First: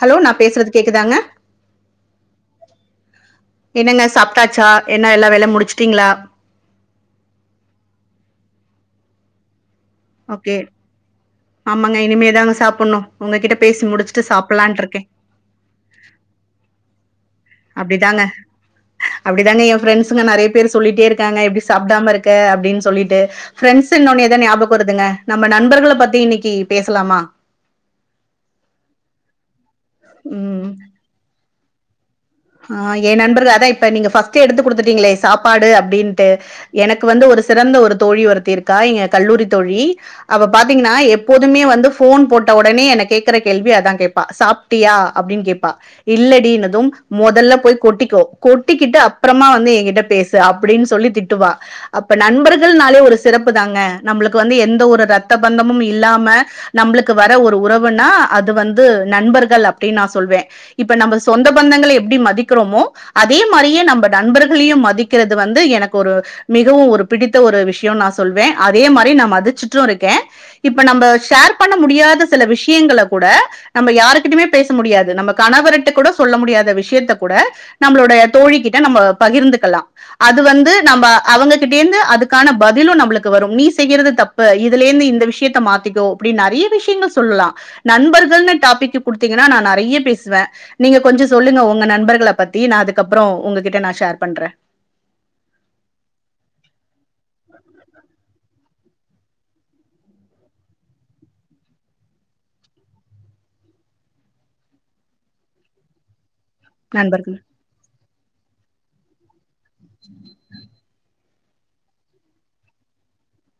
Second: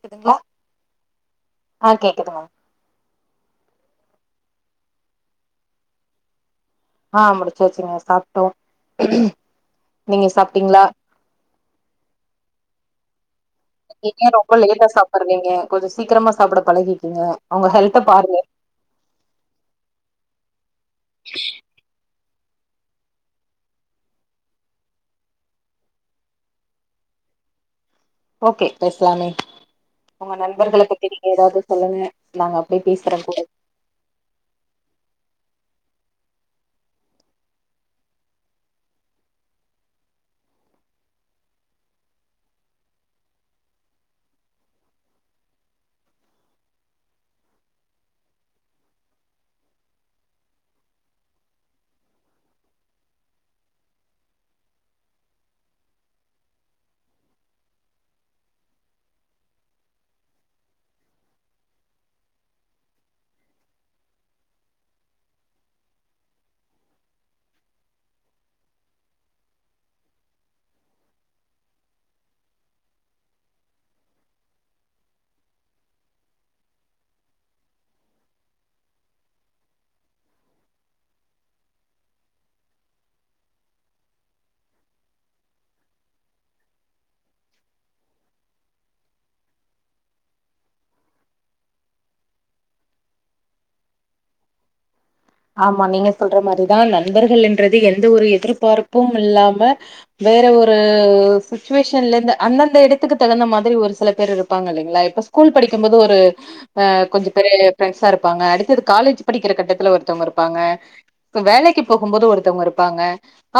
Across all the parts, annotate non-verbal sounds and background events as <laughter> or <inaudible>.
Hello நான் பேசுறது கேக்குதாங்க ஆ கேக்குதுங்க என்னங்க சாப்பிட்டாச்சா என்ன எல்லாம் வேல முடிச்சுட்டீங்களா ஆஹ் முடிச்சச்சுங்க சாப்பிட்டோம் ஓகே ஆமாங்க இனிமேதாங்க சாப்பிடணும் உங்ககிட்ட பேசி முடிச்சுட்டு நீங்க ரொம்ப சாப்பிடலான் லேட்டா இருக்கேன் சாப்பிடுவீங்க கொஞ்சம் சீக்கிரமா சாப்பிட பழகி ஏன் அப்டிதாங்க அப்டிதாங்க என் ஃரெண்ட்ஸுங்க நிறைய பேர் சொல்லிட்டே இருக்கங்க எப்படி சாப்பிடாம இருக்க அப்படின்னு சொல்லிட்டு பிரண்ட்ஸ்னொன்னு தான் ஞாபக வருதுங்க நம்ம நண்பர்கள பத்தி இன்னைக்கு பேசலாமா ஓகே பேசலாமே உங்க நண்பர்கள பத்தி ஏதாவது சொல்லுங்க நாங்க அப்டியே ஆஹ் பேசுறோ என் கூட நண்பருர்கள் அதான் இப்ப நீங்க ஃபர்ஸ்ட் எடுத்து குடுத்துட்டீங்களே சாப்பாடு அப்படின்ட்டு எனக்கு வந்து ஒரு சிறந்த ஒரு தோழி ஒருத்தி இருக்கா இங்க கல்லூரி தோழி அவ பாத்தீங்கன்னா எப்போதுமே வந்து போன் போட்ட உடனே என்ன கேடக்குற கேள்வி அததான் கேட்பா சாப்பிட்டியா அப்படியான்னு கேட்பா இல்லடினுதும் முதல்ல போய் கொட்டிக்கோ கொட்டிக்கிட்டு அப்புறமா வந்து எங்கிட்ட பேசு அப்படின்னு சொல்லி திட்டுவா அப்ப நண்பர்கள்னாலே ஒரு சிறப்பு தாங்க நம்மளுக்கு வந்து எந்த ஒரு ரத்த பந்தமும் இல்லாம நம்மளுக்கு வர ஒரு உறவுனா அது வந்து நண்பர்கள் அப்படின்னு நா சொல்வேன் இப்ப நம்ம சொந்த பந்தங்களை எப்டி மதிக்கிறமோ அதே மாதிரியே நம்ம நண்பர்களையும் மதிக்கிறது வந்து எனக்கு ஒரு மிகவும் ஒரு பிடித்த ஒரு விஷயம் நான் சொல்வேன் அதே மாதிரி நான் மதிச்சுட்டும் இருக்கேன் இப்ப நம்ம ஷேர் பண்ண முடியாத சில விஷயங்களை கூட நம்ம யாருகிட்டுமே பேச முடியாது நம்ம கணவர்ட்ட கூட சொல்ல முடியாத விஷய விசயத்தக்கூட நம்மளோட தோழி கிட்ட நம்ம பகிர்ந்துக்கலாம் அது வந்து நம்ம அவங்ககிட்ட இருந்து அதுக்கான பதிலும் நம்மளுக்கு வரும் நீ செய்யிரது தப்பு இதுல இருந்து இந்த விஷயத்த மாத்திக்கோப்ப நிறைய விஷயங்கள் சொல்லலாம் நண்பர்கள்னு டாப்பிக் கொடுத்திங்கன்னா நான் நிறைய பேசுவேன் நீங்க கொஞ்சம் சொல்லுங்கப்பா உங்க நண்பர்கள பத்தி நான் அதுக்கப்புறம் உங்ககிட்ட நான் ஷேர் பண்றேன் ஆமா நீங்க சொல்ற மாதிரிதான் நண்பர்கள்ன்றது எந்த ஒரு எதிர்பார்ப்பும் இல்லாம வேற ஒரு சுச்சுவேஷன்ல இருந்து அந்தந்த இடத்துக்கு தகுந்த மாதிரி ஒரு சில பேர் இருப்பாங்க இல்லலைங்களா இப்ப ஸ்கூல் படிக்கும் போது ஒரு ஆஹ கொஞ்ச நண்பர்கள். பெரிய பிரெண்ட்ஸா இருப்பாங்க அடுத்த காலேஜ் படிக்கிற கட்டத்துல ஒரு வேலைக்கு போகும் போது ஒருத்தங்க இருப்பாங்க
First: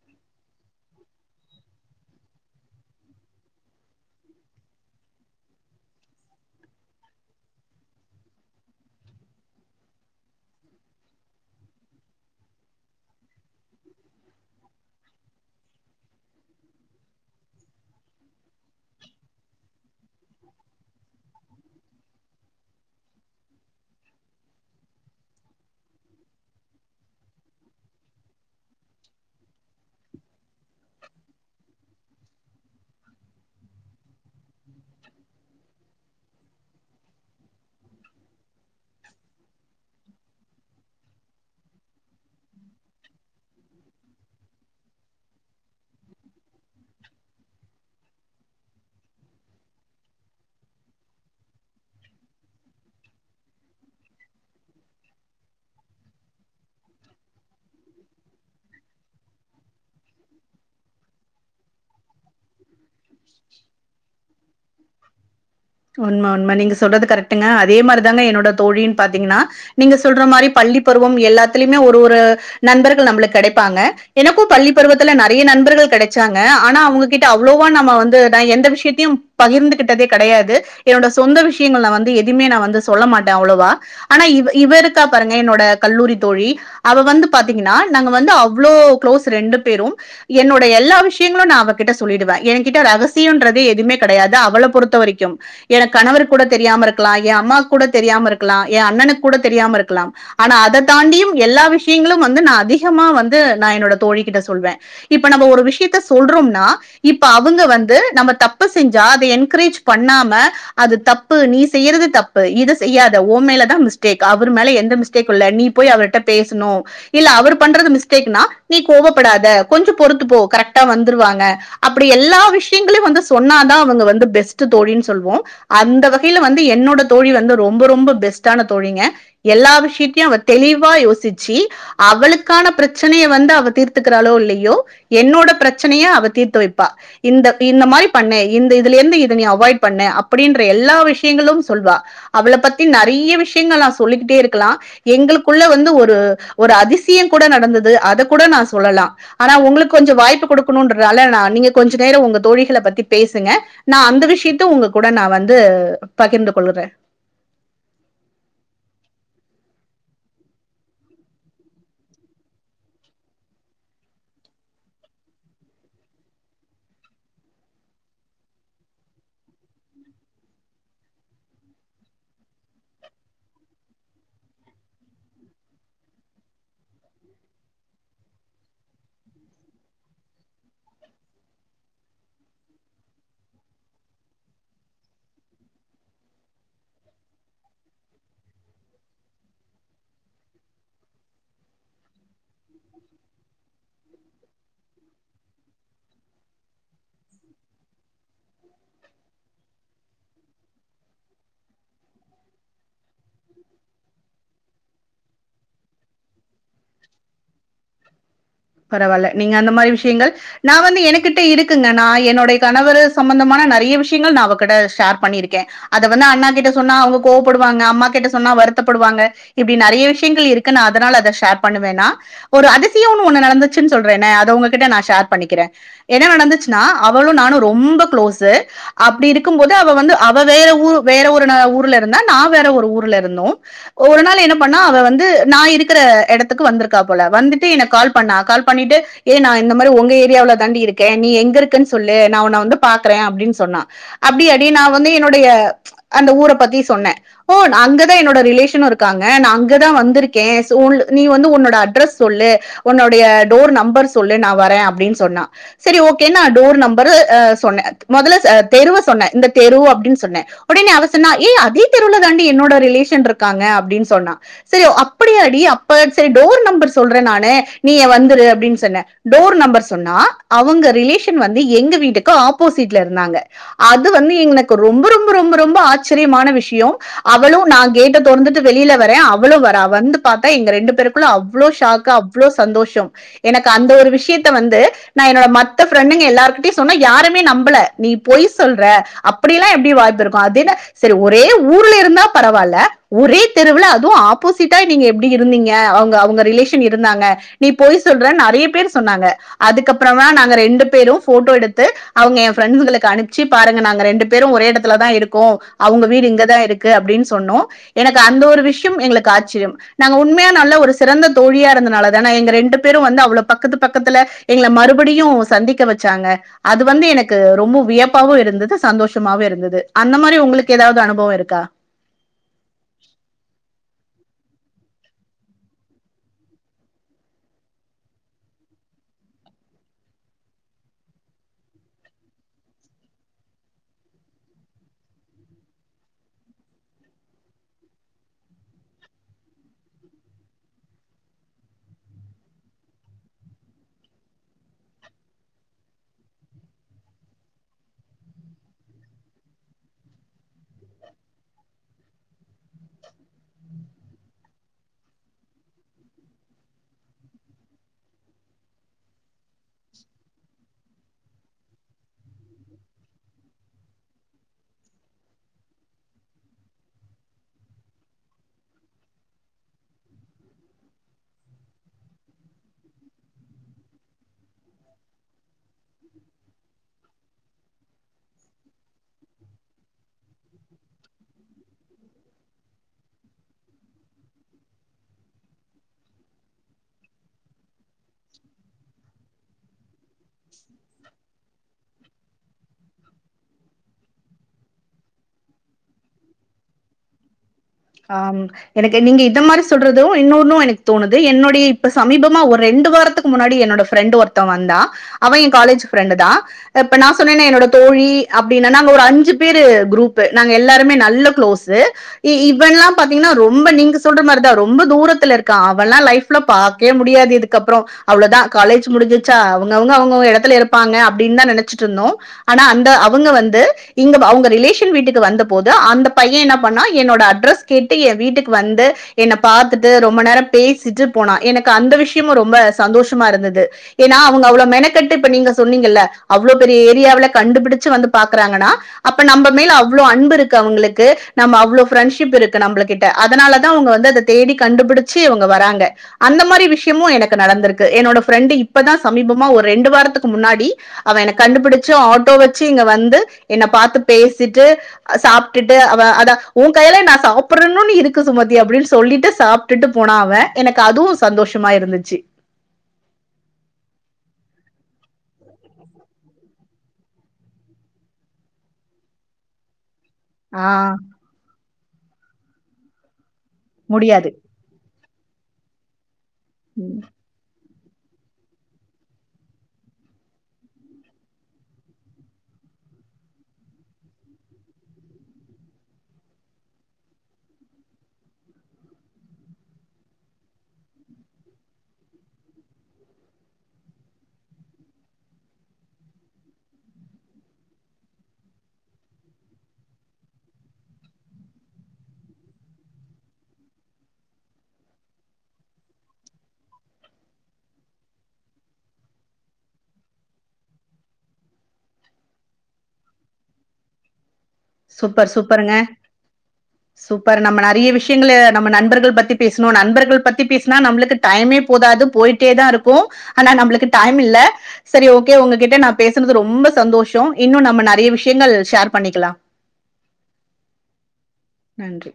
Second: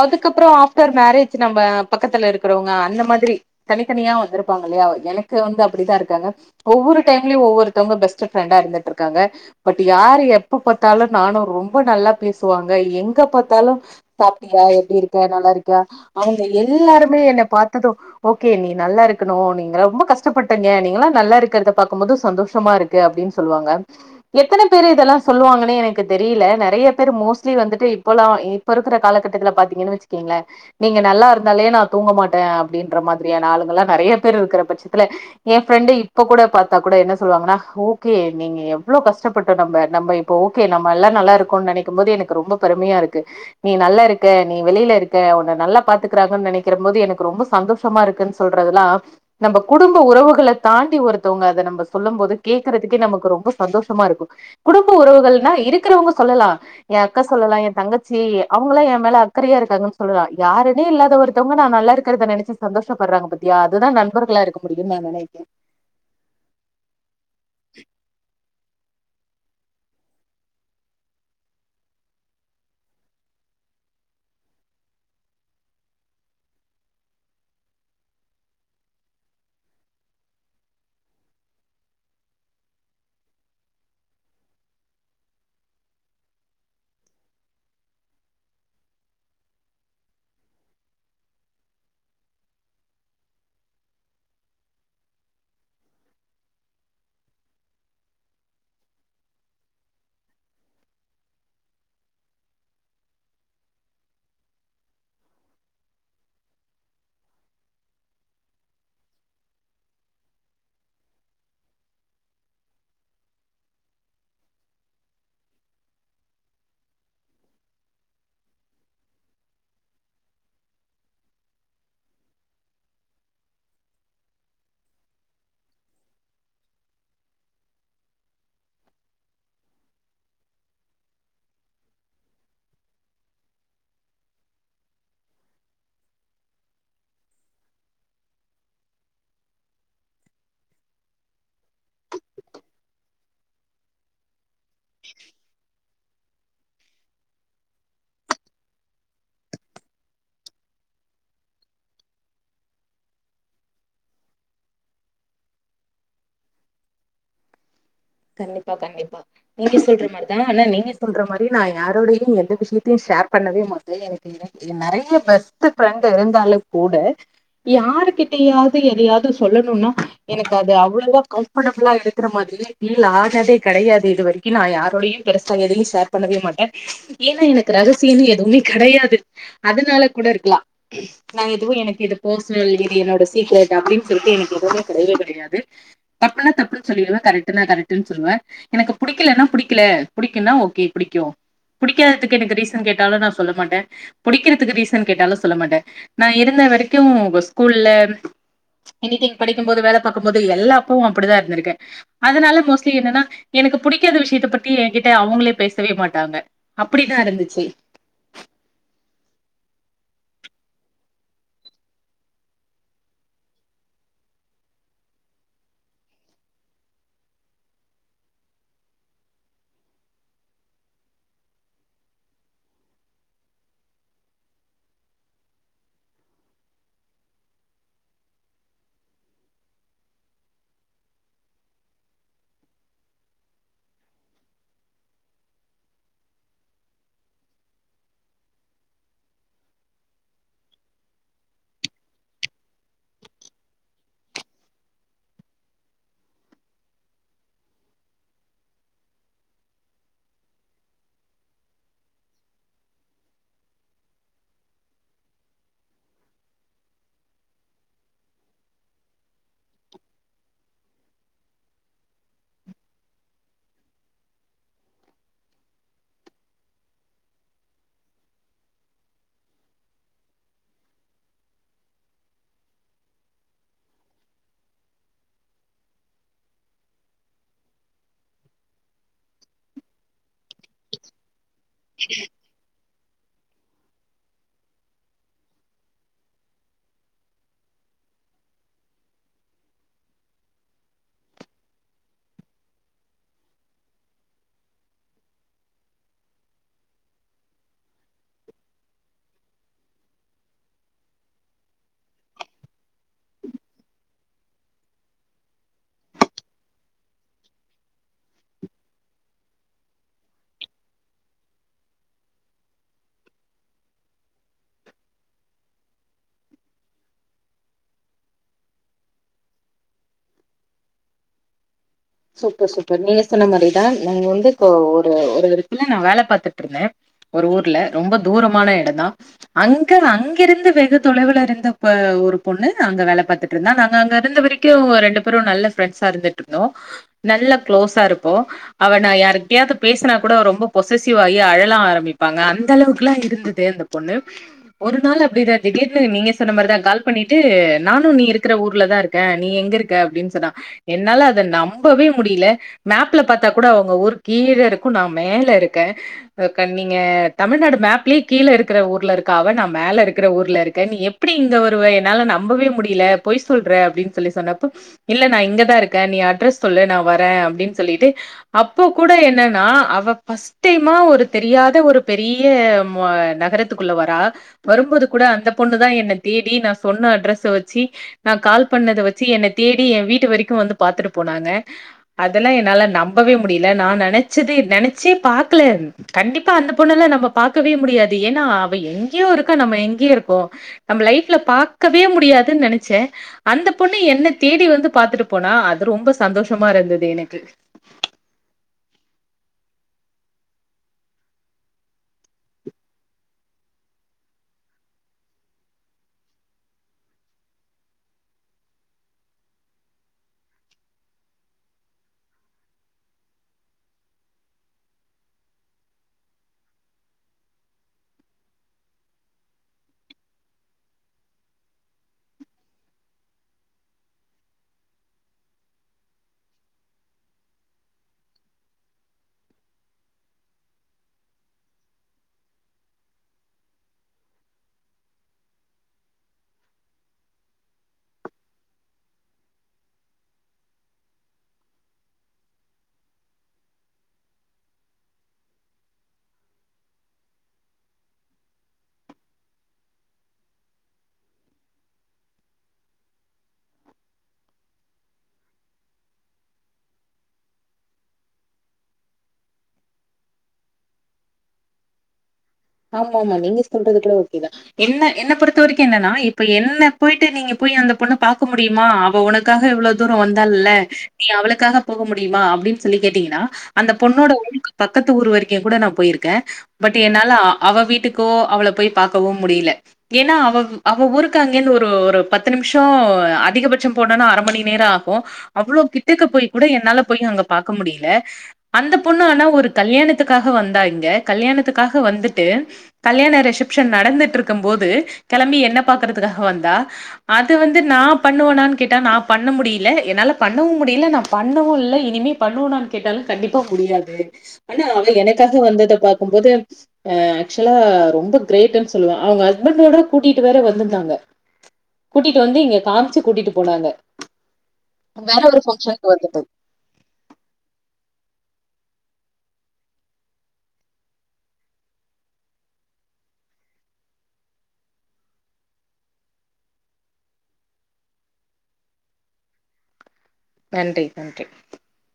அதுக்கறம் ஆப்டர் மேரேஜ் நம்ம பக்கத்துல இருக்கிறவங்க அந்த மாதிரி தனித்தனியா இருப்பாங்க இல்லையா எனக்கு வந்து அப்படித்தான் இருக்காங்க ஒவ்வொரு டைம் ஒருத்தங்க பெஸ்ட் பிரண்ட் அ இருந்துட்டு இருக்காங்க பட் யாரு எப்ப பார்த்தாலும் நானும் ரொம்ப நல்ல பேசுவாங்க எங்க பார்த்தாலும் சாப்பிட்டியா எப்படி இருக்க நல்லா இருக்கியா அவங்க எல்லாருமே என்னை பார்த்ததும் ஓகே நீ நல்லா இருக்கணும் நீங்க ரொம்ப கஷ்டப்பட்டிங்க நீங்கல்லாம் நல்லா இருக்கிறத பார்க்கும் போது சந்தோஷமா இருக்கு அப்படின்னு சொல்லுவாங்க எத்தனை பேரு இதெல்லாம் சொல்லுவாங்கன்னு எனக்கு எனக்கு தெரியல நிறைய பேரு மொஸ்டலி வந்துட்டு இவளா இப்ப இருக்குற காலக்கட்டத்துல பார்த்து வச்சுக்கோங்களேன் நீங்க நல்லா இருந்தாலே நான் தூங்கமாட்டேன் அப்டின்ற மாதிரியானா ஆளுங்களாம் நிறைய பேரு இருக்குறப்ப இல்ல என் பிரண்ட் இப்போ கூட பார்த்த கூட என்னா சொல்லுவாங்கன்னா ஓகே நீங்க எவ்ளோ நம்ம கஷ்டம் பட்டோம் இப்போ நம்ம ஓகே நம்ம எல்லாம் நல்லா இருக்கோம்னு நினைக்கும் போது எனக்கு ரொம்ப பெருமையா இருக்கு நீ நல்லா இருக்க நீ வெளியில இருக்க உன்ன நல்லா பாத்துக்கிறாங்கன்னு நினைக்கிற போது எனக்கு ரொம்ப சந்தோஷமா இருக்குன்னு சொல்றதுெல்லாம் நம்ம குடும்ப உறவுகளை தாண்டி ஒருத்தவங்க அதை நம்ம சொல்லும் போது கேக்குறதுக்கே நமக்கு ரொம்ப சந்தோஷமா இருக்கும் குடும்ப உறவுகள் ஆ இருக்கிறவங்க சொல்லலாம் என் அக்கா சொல்லலாம் என் தங்கச்சி அவங்களாம் என் மேல அக்கறையா இருக்காங்கன்னுல்லலாம் யாருன்னே இல்லாத ஒருத்தவங்க நான் நல்லா இருக்கதை நினைச்சு சந்தோஷப்படுறாங்க பாத்தியா அதுதான் நண்பர்களா இருக்க முடியும்னு நான் நினைக்றேன் உண்மை உண்மை நீங்க சொல்றது கரெக்ட்டுங்க அதே மாதிரிதாங்க என்னோட தோழின்னு பாத்தீங்கன்னா நீங்க சொல்ற மாதிரி பள்ளி பருவம் எல்லாத்தலயுமே ஒரு ஒரு நண்பர்கள் நம்ம கிடைப்பாங்க எனக்கும் பள்ளி பருவத்துல நிறைய நண்பர்கள் கிடைச்சாங்க ஆனா அவங்ககிட்ட அவ்வளோவா நம்ம வந்து எந்த விஷயத்தையும் பகிர்ந்துகிட்டதே கிடையாது என்னோட சொந்த விஷயங்கள்ல வந்து எதுவுமே நான் வந்து சொல்லமாட்டேன் அவ்வளவா ஆனா இவ இவ இருக்கா பாருங்க என்னோட கல்லூரி தோழி அவ வந்து பாத்தீங்கன்னா நாங்க வந்து அவ்வளோ க்ளோஸ் ரெண்டு பேரும் என்னோட எல்லா விஷயங்களும் நான் அவகிட்ட சொல்லிடுவேன் என் கிட்ட ரகசியம்ன்றது எதுவுமே கிடையாது அவளை பொறுத்த வரைக்கும் எனக்கு கணவரு கூட தெரியாம இருக்கலாம் என் அம்மாக்கு கூட தெரியாம இருக்கலாம் என் அண்ணனுக்கு கூட தெரியாம இருக்கலாம் ஆனா அத தாண்டியும் எல்லா விஷயங்களும் வந்து நான் அதிகமா வந்து நான் என்னோட தோழ கிட்ட சொல்வேன் இப்ப நம்ம ஒரு விஷயத்த சொல்றோம்னா இப்ப அவங்க வந்து நம்ம தப்ப செஞ்சா அத என்கரேஜ் பண்ணாம அது தப்பு நீ செய்யறது தப்பு இத செய்யாத உன் மேலதான் மிஸ்டேக் அவர் மேல மிஸ்டேக் இல்ல நீ போய் அவர்ட பேசுனும் இல்ல அவர் பண்றது தப்புனா நீ கோவப்படாத கொஞ்சம் பொறுத்துபோ கரெக்ட் அ வந்துருவாங்க அப்டி எல்லா விஷயங்களையும் வந்து சொன்னா தான் அவங்க வந்து பிரண்ட்ஸ் தோழி சொல்வோம் அந்த வகையில்ல வந்து என்னோட தோழி வந்து ரொம்ப ரொம்ப பெஸ்ட் ஆனா தோழிங்க எல்லா விசியத்தையும் தெளிவா யோசிச்சு அவளுக்கான பிரச்சனைய வந்து தீர்த்துக்கிறாளோ இல்லையோ என்னோட பிரச்சனைய அவ தீர்த்து வைப்பா இந்த இந்த மாதிரி பண்ணு இந்த இதுலருந்து அவாய்ட் பண்னு அப்படின்ற எல்லா விஷயங்களும் சொல்வா அவளை பத்தி நிறைய விஷயங்கள் நான் சொல்லிக்கிட்டே இருக்க க்கலாம் எங்களுக்குள்ள வந்து ஒரு ஒரு அதிசயம் கூட நடந்தது அத கூட நா சொல்லா ஆனா ஒங்களுக்கு கொஞ்சோ வாய்ப்பு கொடுக்கணுன்றால நீங்க கொஞ்ச நேரோ உங்க தோழிகள பத்தி பேசுங்க நா அந்த விஷயத்த உங்க கூட நா வந்து பகிர்ந்து கொள்ளுறே கண்டிப்பா கண்டிப்பா நீங்க சொல்ற மாரிதா ஆனா நீங்க சொல்ற மாரி நா யாரோடயு எந்த விஷயத்தையு ஷேர் பண்ணவே மாட்டே எனக்கு என் நெறய பெஸ்ட்டு ஃப்ரெண்டு இருந்தாலு கூட யா கிட்டயாவது எதயாவது சொல்லணும்னா எனக்கு அது அவ்வளோவா கம்ஃபட்டபுளா இருக்குற மாதிரி இல்ல ஆகாதே கெடயாது இது வரைக்கு நா யாரோடயு பெருசாக எதயு ஷேர் பண்ணவே மாட்டே ஏன்னா எனக்கு ரகசியன்னு எதுவுமே கெடயாது அதனால கூட இருக்கலா நா எதுவு எனக்கு இது பர்சனல் இது என்னோட சீக்கரெட் அப்டின்னு சொல்லிட்டு எனக்கு எதுவுமே கெடயவே கெடயாது தப்புனா தப்புன்னு சொல்லிடுவே கரெக்ட் கரெக்ட்டுனு சொல்லுவே எனக்கு பிடிக்கலன்னா பிடிக்கல பிடிக்குன்னா ஓகே பிடிக்கு பிடிக்காதுக்கு எனக்கு ரீசன் கேட்டாலு நா சொல்ல மாட்டே புடிக்குறதுக்கு ரீசன் கேட்டாலு சொல்ல மாட்டே நா இருந்த வரைக்கு ஸ்கூல்ல எடிட்டிங் படிக்கு போது வேல பாக்கும்போது எல்லாப் அப்டிதா இருந்துருக்கே அதனால மோஸ்ட்லி என்னன்னா எனக்கு புடிக்காத விஷயத்த பத்தி எ கிட்ட அவுங்களே பேசவே மாட்டாங்க அப்டித்தா இருந்துச்சு பரவாயில்ல நீங்க அந்த மாரி விஷயங்கள் நா வந்து என கிட்ட இருக்குங்க நா என்னுடைய கணவரு சம்பந்தமான நெறய விஷயங்கள் நா அவகிட்ட ஷேர் பண்ணிருக்கே அத வந்து அண்ணா கிட்ட சொன்னா அவுங்க கோவப்படுவாங்க அம்மா கிட்ட சொன்னா வருத்தப்படுவாங்க இப்டி நெறய விஷயங்கள் இருக்கு நா அதனால அத ஷேர் பண்ணுவேன்னா ஒரு அதிசய <inaudible> ஒன்னு நடந்துச்சுன்னு சொல்றேனே அத உங்ககிட்ட சேர் பண்ணிக்குறே என்ன நடந்துச்சுனா அவளு நானு ரொம்ப குளோஸு அப்டி இருக்கும் போது அவ வந்து அவ வேற ஊரு வேற ஊர்ல இருந்தா நா வேற ஊர்ல இருந்தோ ஒரு நாள் என்ன பண்ணா அவ வந்து நா இருக்ற எடத்துக்கு வந்துருக்கா போல வந்துட்டு எனக்கு கால் கால் பண்ணா கால்பண்ணிட்டு ஏ நா இந்த மாதிரி உங்க ஏரியாவவுல தாண்டி இருக்கேன் நீ எங்க இருக்கேனு சொல்லு நா உன்ன வந்து பாக்குறே அப்டின்னு சொன்னா அப்யாடி நா வந்து என்னோடைய அந்த ஊர பத்தி சொன்னே ஓ அங்கதா என்னோட ரிலேஷனு இருக்காங்க நா அங்கதா வந்திருக்கே நீ வந்து உன்னோட அட்ரஸ் சொல்லு ஒன்னுடைய டோர் நம்பர் சொல்லு நா வரே அப்டின்னு சொன்னா சரி ஓகே நா டோர் நம்பரு சொன்னே மொதல தெருவ சொன்னே இந்த தெருவு அப்டின்னு சொன்னே ஒடனே அவ சொன்னா ஏ அதே தெருவுல தாண்டி என்னோட ரிலேஷன் இருக்காங்க அப்டின்னு சொன்னா சரி அப்டியாடி அப்ப சரி டோர் நம்பர் சொல்றே நானு நீ வந்துரு அப்டின்னு சொன்ன டோர் நம்பர் சொன்னா அவுங்க ரிலேஷன் வந்து எங்க வீட்டுக்கு ஆப்போசிட்ல இருந்தாங்க அது வந்து எனக்கு ரொம்ப ரொம்ப ரொம்ப ரொம்ப ஆச்சரியமான விஷயோ அவளு நா கேட்ட தொரந்துட்டு வெளியில வரே அவளு வராவந்து பார்த்தா எங்க ரெண்டு பேருக்குள்ள அவ் அவ்ளோ சாக்கு அவ்ளோ சந் எனக்கு அந்த ஒரு விஷயத்த வந்து நா என்னோட மத்த ஃப்ரெண்டுங்க எல்லாருகிட்டயு சொன்னா யாருமே நம்பல நீ பொய் சொல்ற அப்டி எல்லா எப்டி வாய்ப்பு இருக்கு அதென்ன சரி ஒரே ஊர்ல இருந்தா பரவால்ல ஒரே தெருவுல அதுவு ஆப்போசிட்டா நீங்க எப்டி இருந்தீங்க அவுங்க அவுங்க ரிலேஷன் இருந்தாங்க நீ பொய் சொல்ற நெறய பேர் சொன்னாங்க அதுக்கப்றோதா நாங்க ரெண்டு பேரு போட்டோ எடுத்து அவுங்க எ ஃரெண்ட்ஸுகளுக்கு அனுப்பச்சு பாருங்க நாங்க ரெண்டு பேரு ஒரே இடத்துல தா இருக்கோ அவுங்க வீடு இங்கதா இருக்கு அப்டின்னு சொன்னோ எனக்கு அந்த ஒரு விஷயம் எங்களுக்கு ஆச்சரியம் நாங்க உண்மையா நல்ல ஒரு சிறந்த தோழியா இருந்தனால ஆனா எங்க ரெண்டு பேரு வந்து அவ்ளோ பக்கத்து பக்கத்துல எங்கள மறுபடியு சந்திக்க வச்சாங்க அது வந்து எனக்கு ரொம்ப வியப்பாவு இருந்தது சந்தோஷமாவு இருந்தது அந்த மாதிரி உங்களுக்கு ஏதாவது அனுபவ இருக்கா சூப்பர் சூப்பர் நீங்க சொன்ன மாதிரிதா நாங்க வந்து இப்ப ஒரு ஒரு எடத்ல நா வேல பாத்துட்டு இருந்தே ஒரு ஊர்ல ரொம்ப தூரமான இடந்தா அங்க அங்க இருந்து வெகு தொலைவுல இருந்த இப்ப ஒரு பொண்ணு அங்க வேல பாத்துட்டு இருந்தா நாங்க அங்க இருந்த வரைக்கு ரெண்டு பேரு நல்ல ஃப்ரெண்ட்ஸா இருந்துட்டு இருந்தோ நல்ல கு்ளோஸா இருப்போ அவ நா யாருக்கிட்டயாவது பேசினா கூட ரொம்ப பொசசிவ் ஆகி அழல ஆரம்பிப்பாங்க அந்த அளவுக்கெல்லா இருந்தது அந்த பொண்ணு ஒரு நாள் அப்டிதா திடீர்னு நீங்க சொன்ன மாரிதா கால் பண்ணிட்டு நானு நீ இருக்குற ஊர்ல தா இருக்கே நீ எங்க இருக்க அப்பனடின்னு சொன்னா என்னால அத நம் நம்பவே முடியல மேப்ல பாத்தா கூட உங்க ஊர் கீழ இருக்கு நா மேல இருக்கே நீங்க தமிழ்நாடு மேப்லயே கீழ இருக்குற ஊர்ல இருக்க அவ நா மேல இருக்குற ஊர்ல இருக்கே நீ எப்டி இங்க வருவ என்னால நம்பவே முடியல பொய் சொல்ற அப்டின்னு சொல்லி சொன்னப்ப இல்ல நா இங்கதா இருக்கே நீ அட்ரஸ் சொல்லு ந வரே அப்டின்னு சொல்லிட்டு அப்போ கூட என்னன்னா அவ ஃபஸ்ட் டைமா ஒரு தெரியாத ஒரு பெரிய நகரத்துக்குள்ள வரா வரும்போது கூட அந்த பொண்ணுதா என்ன தேடி நா சொன்ன அட்ரஸ் வச்சு நா கால் பண்ணத வச்சு என்ன தேடி எ வீட்டு வரைக்கு வந்து பாத்துட்டு அதெல்லா என்னால நம்பவே முடியல நா நெனச்சது நெனச்சே பாக்ல கண்டிப்பா அந்த பொண்ண எல்லா நம்ம பாக்கவே முடியாது ஏன்னா அவ எங்கேயோ இருக்கா நம்ம எங்கே இருக்கோ நம்ம லைப்ல பாக்கவே முடியாதுன்னு நெனச்சே அந்த பொண்ணுமே என்ன தேடி வந்து பாத்துட்டு போனா அது ரொம்ப சந்தோஷமா இருந்தது எனக்கு ஆ எனக்கு நீங்க இந்த மாதிரி சொல்றது இன்னொன்னு எனக்கு தோணுது என்னுடைய இப்ப சமீபமா ஒரு ரெண்டு வாரத்துக்கு முன்னாடி என்னோட ஃரெண்டு ஒருத்த வந்தான் அவ எ காலேஜ் ஃப்ரெண்டு தா இப்ப நா சொன்னேனே என்னோட தோழி அப்டின்னா நாங்க ஒரு அஞ்சு பேரு குரூபு நாங்க எல்லாருமே நல்ல குளோஸு இவல்லாம் பாத்தீங்கனா ரொம்ப நீங்க சொல்ற மாரி தா ரொம்ப தூரத்ல இருக்கா அவல்லா லைஃப்ல பாக்கவே முடியாது இதுக்கு அப்றோ அவ்ளதா காலேஜ் முடிஞ்சுச்சா அவங்கவுங்க அவுங்க எடத்துல இருப்பாங்க அப்டின்னு தா நெனச்சுட்டு இருந்தோ ஆனா அந்த அவுங்க வந்து இங்க அவுங்க ரிலேஷன் வீட்டுக்கு வந்த போது அந்த பையன் என்ன பண்ணா என்னோட அட்ரஸ் கேட்டு என் வீட்டுக்கு வந்து என்ன பாத்தட்டு ரொம்ப நேரோ பேசிட்டு போனா எனக்கு அந்த விஷயமும் ரொம்ப சந்தோஷமா இருந்தது ஏன்னா அவுங்க அவ்ளோ மெனக்கட்டு இப்ப நீங்க சொன்னீங்கல்ல அவ்ளோ பெரிய ஏரியாவுல கண்டுபிடிச்சு வந்து பாக்குறாங்கனா அப்ப நம்ம மேல அவ்ளோ அன்பு இருக்கு அவூங்களுக்கு நம்ம அவளோ ஃபிரண்ட இருக்கு நம்ளுகிட்ட அதனாலதா அவுங்க வந்து அத தேடி கண்டுபிடிச்சு அவுங்க வராங்க அந்த மாரி விஷயமு எனக்கு நடந்திருக்கு என்னோட பிரண்டு இப்பதா சமீபமா ஒரு ரெண்டு வாரத்துக்கு முன்னாடி அவ கண்டுபிடிச்சூ ஆட்டோ வச்சு இங்க வந்து என்ன பாத்து பேசிட்டு சாப்டுட்டு அத அவ கையில நா சாப்டுன்னு இருக்கு சுமதி அப்டின்னு சொல்லிட்டு சாப்டுட்டு போன அவே எனக்கு அதுவு சந்தோஷமா இருந்துச்சு ஆமா ஆமா நீங்க சொல்றதுக்குள்ள ஓ என்ன என்ன பொறுத்த வரைக்கு என்னன்னா இப்ப என்ன போயிட்டு நீங்க போய் அந்த பொண்ணு பாக்க முடியுமா அவ உனக்காக எவ்வளவு தூரோ வந்தால்ல ஆஹ் நீ அவளுக்காக போக முடியுமா அப்டின்னு சொல்லி கேட்டீங்கனா அந்த முடியாது பொண்ணோட ஊருக்கு பக்கத் ஊர் வரைக்கு கூட நா போயிருக்கே பட் என்னால அவ வீட்டுக்கோ அவள போய் பாக்கவும் முடியல ஏன்னா அவ அவ ஊருக்கு அங்கயிருந்து ஒரு பத்து நிமிஷோ அதிகபட்சம் போனோனா அர மணி நேரோ ஆகு அவ்ளோ கிட்டக்க போய் கூட என்னால போய் அங்க பாக்க முடியல அந்த பொண்ணு ஆனா ஒரு கல்யாணத்துக்காக வந்தாங்க கல்யாணத்துக்காக வந்துட்டு கல்யாண ரிசப்ஷன் நடந்துட்ருக்கும் போது கெளம்பி என்ன பாக்குறதுக்காக வந்தா அது வந்து நா பண்ணுவனான்னு கேட்டா நா பண்ண முடியல என்னால பண்ணவும் முடியல நா பண்ணவு இல்ல இனிமே பண்ணுவனான்னு கேட்டாலு கண்டிப்பா முடியாது ஆனா அவ எனக்காக வந்தத பாக்கும்போது அ ஆக்சுவலா ரொம்ப கிரேடுன்னு சொல்லுவே அவுங்க ஹஸ்பண்டோட கூட்டிட்டு வேற வந்திருந்தாங்க கூட்டிட்டு வந்து இங்க காமிச்சி கூட்டிட்டு போனாங்க சூப்பர் வேற ஒரு சூப்பருங்க ஃபங்க்ஷனுக்கு வந்துட்டோ சூப்பர் நம்ம நெறய விஷயங்கள நம்ம நண்பர்கள் பத்தி பேசுனோ நண்பர்கள் பத்தி பேசுனா நம்மளுக்கு டைமே போதாது போயிட்டே தா இருக்கு ஆனா நம்மளுக்கு டைம் இல்ல சரி ஓகே உங்ககிட்ட நா பேசுனது ரொம்ப சந்தோஷோ இன்னு நம்ம நெறய விஷயங்கள் ஷேர் பண்ணிக்கலா நன்றி நன்றி நன்றி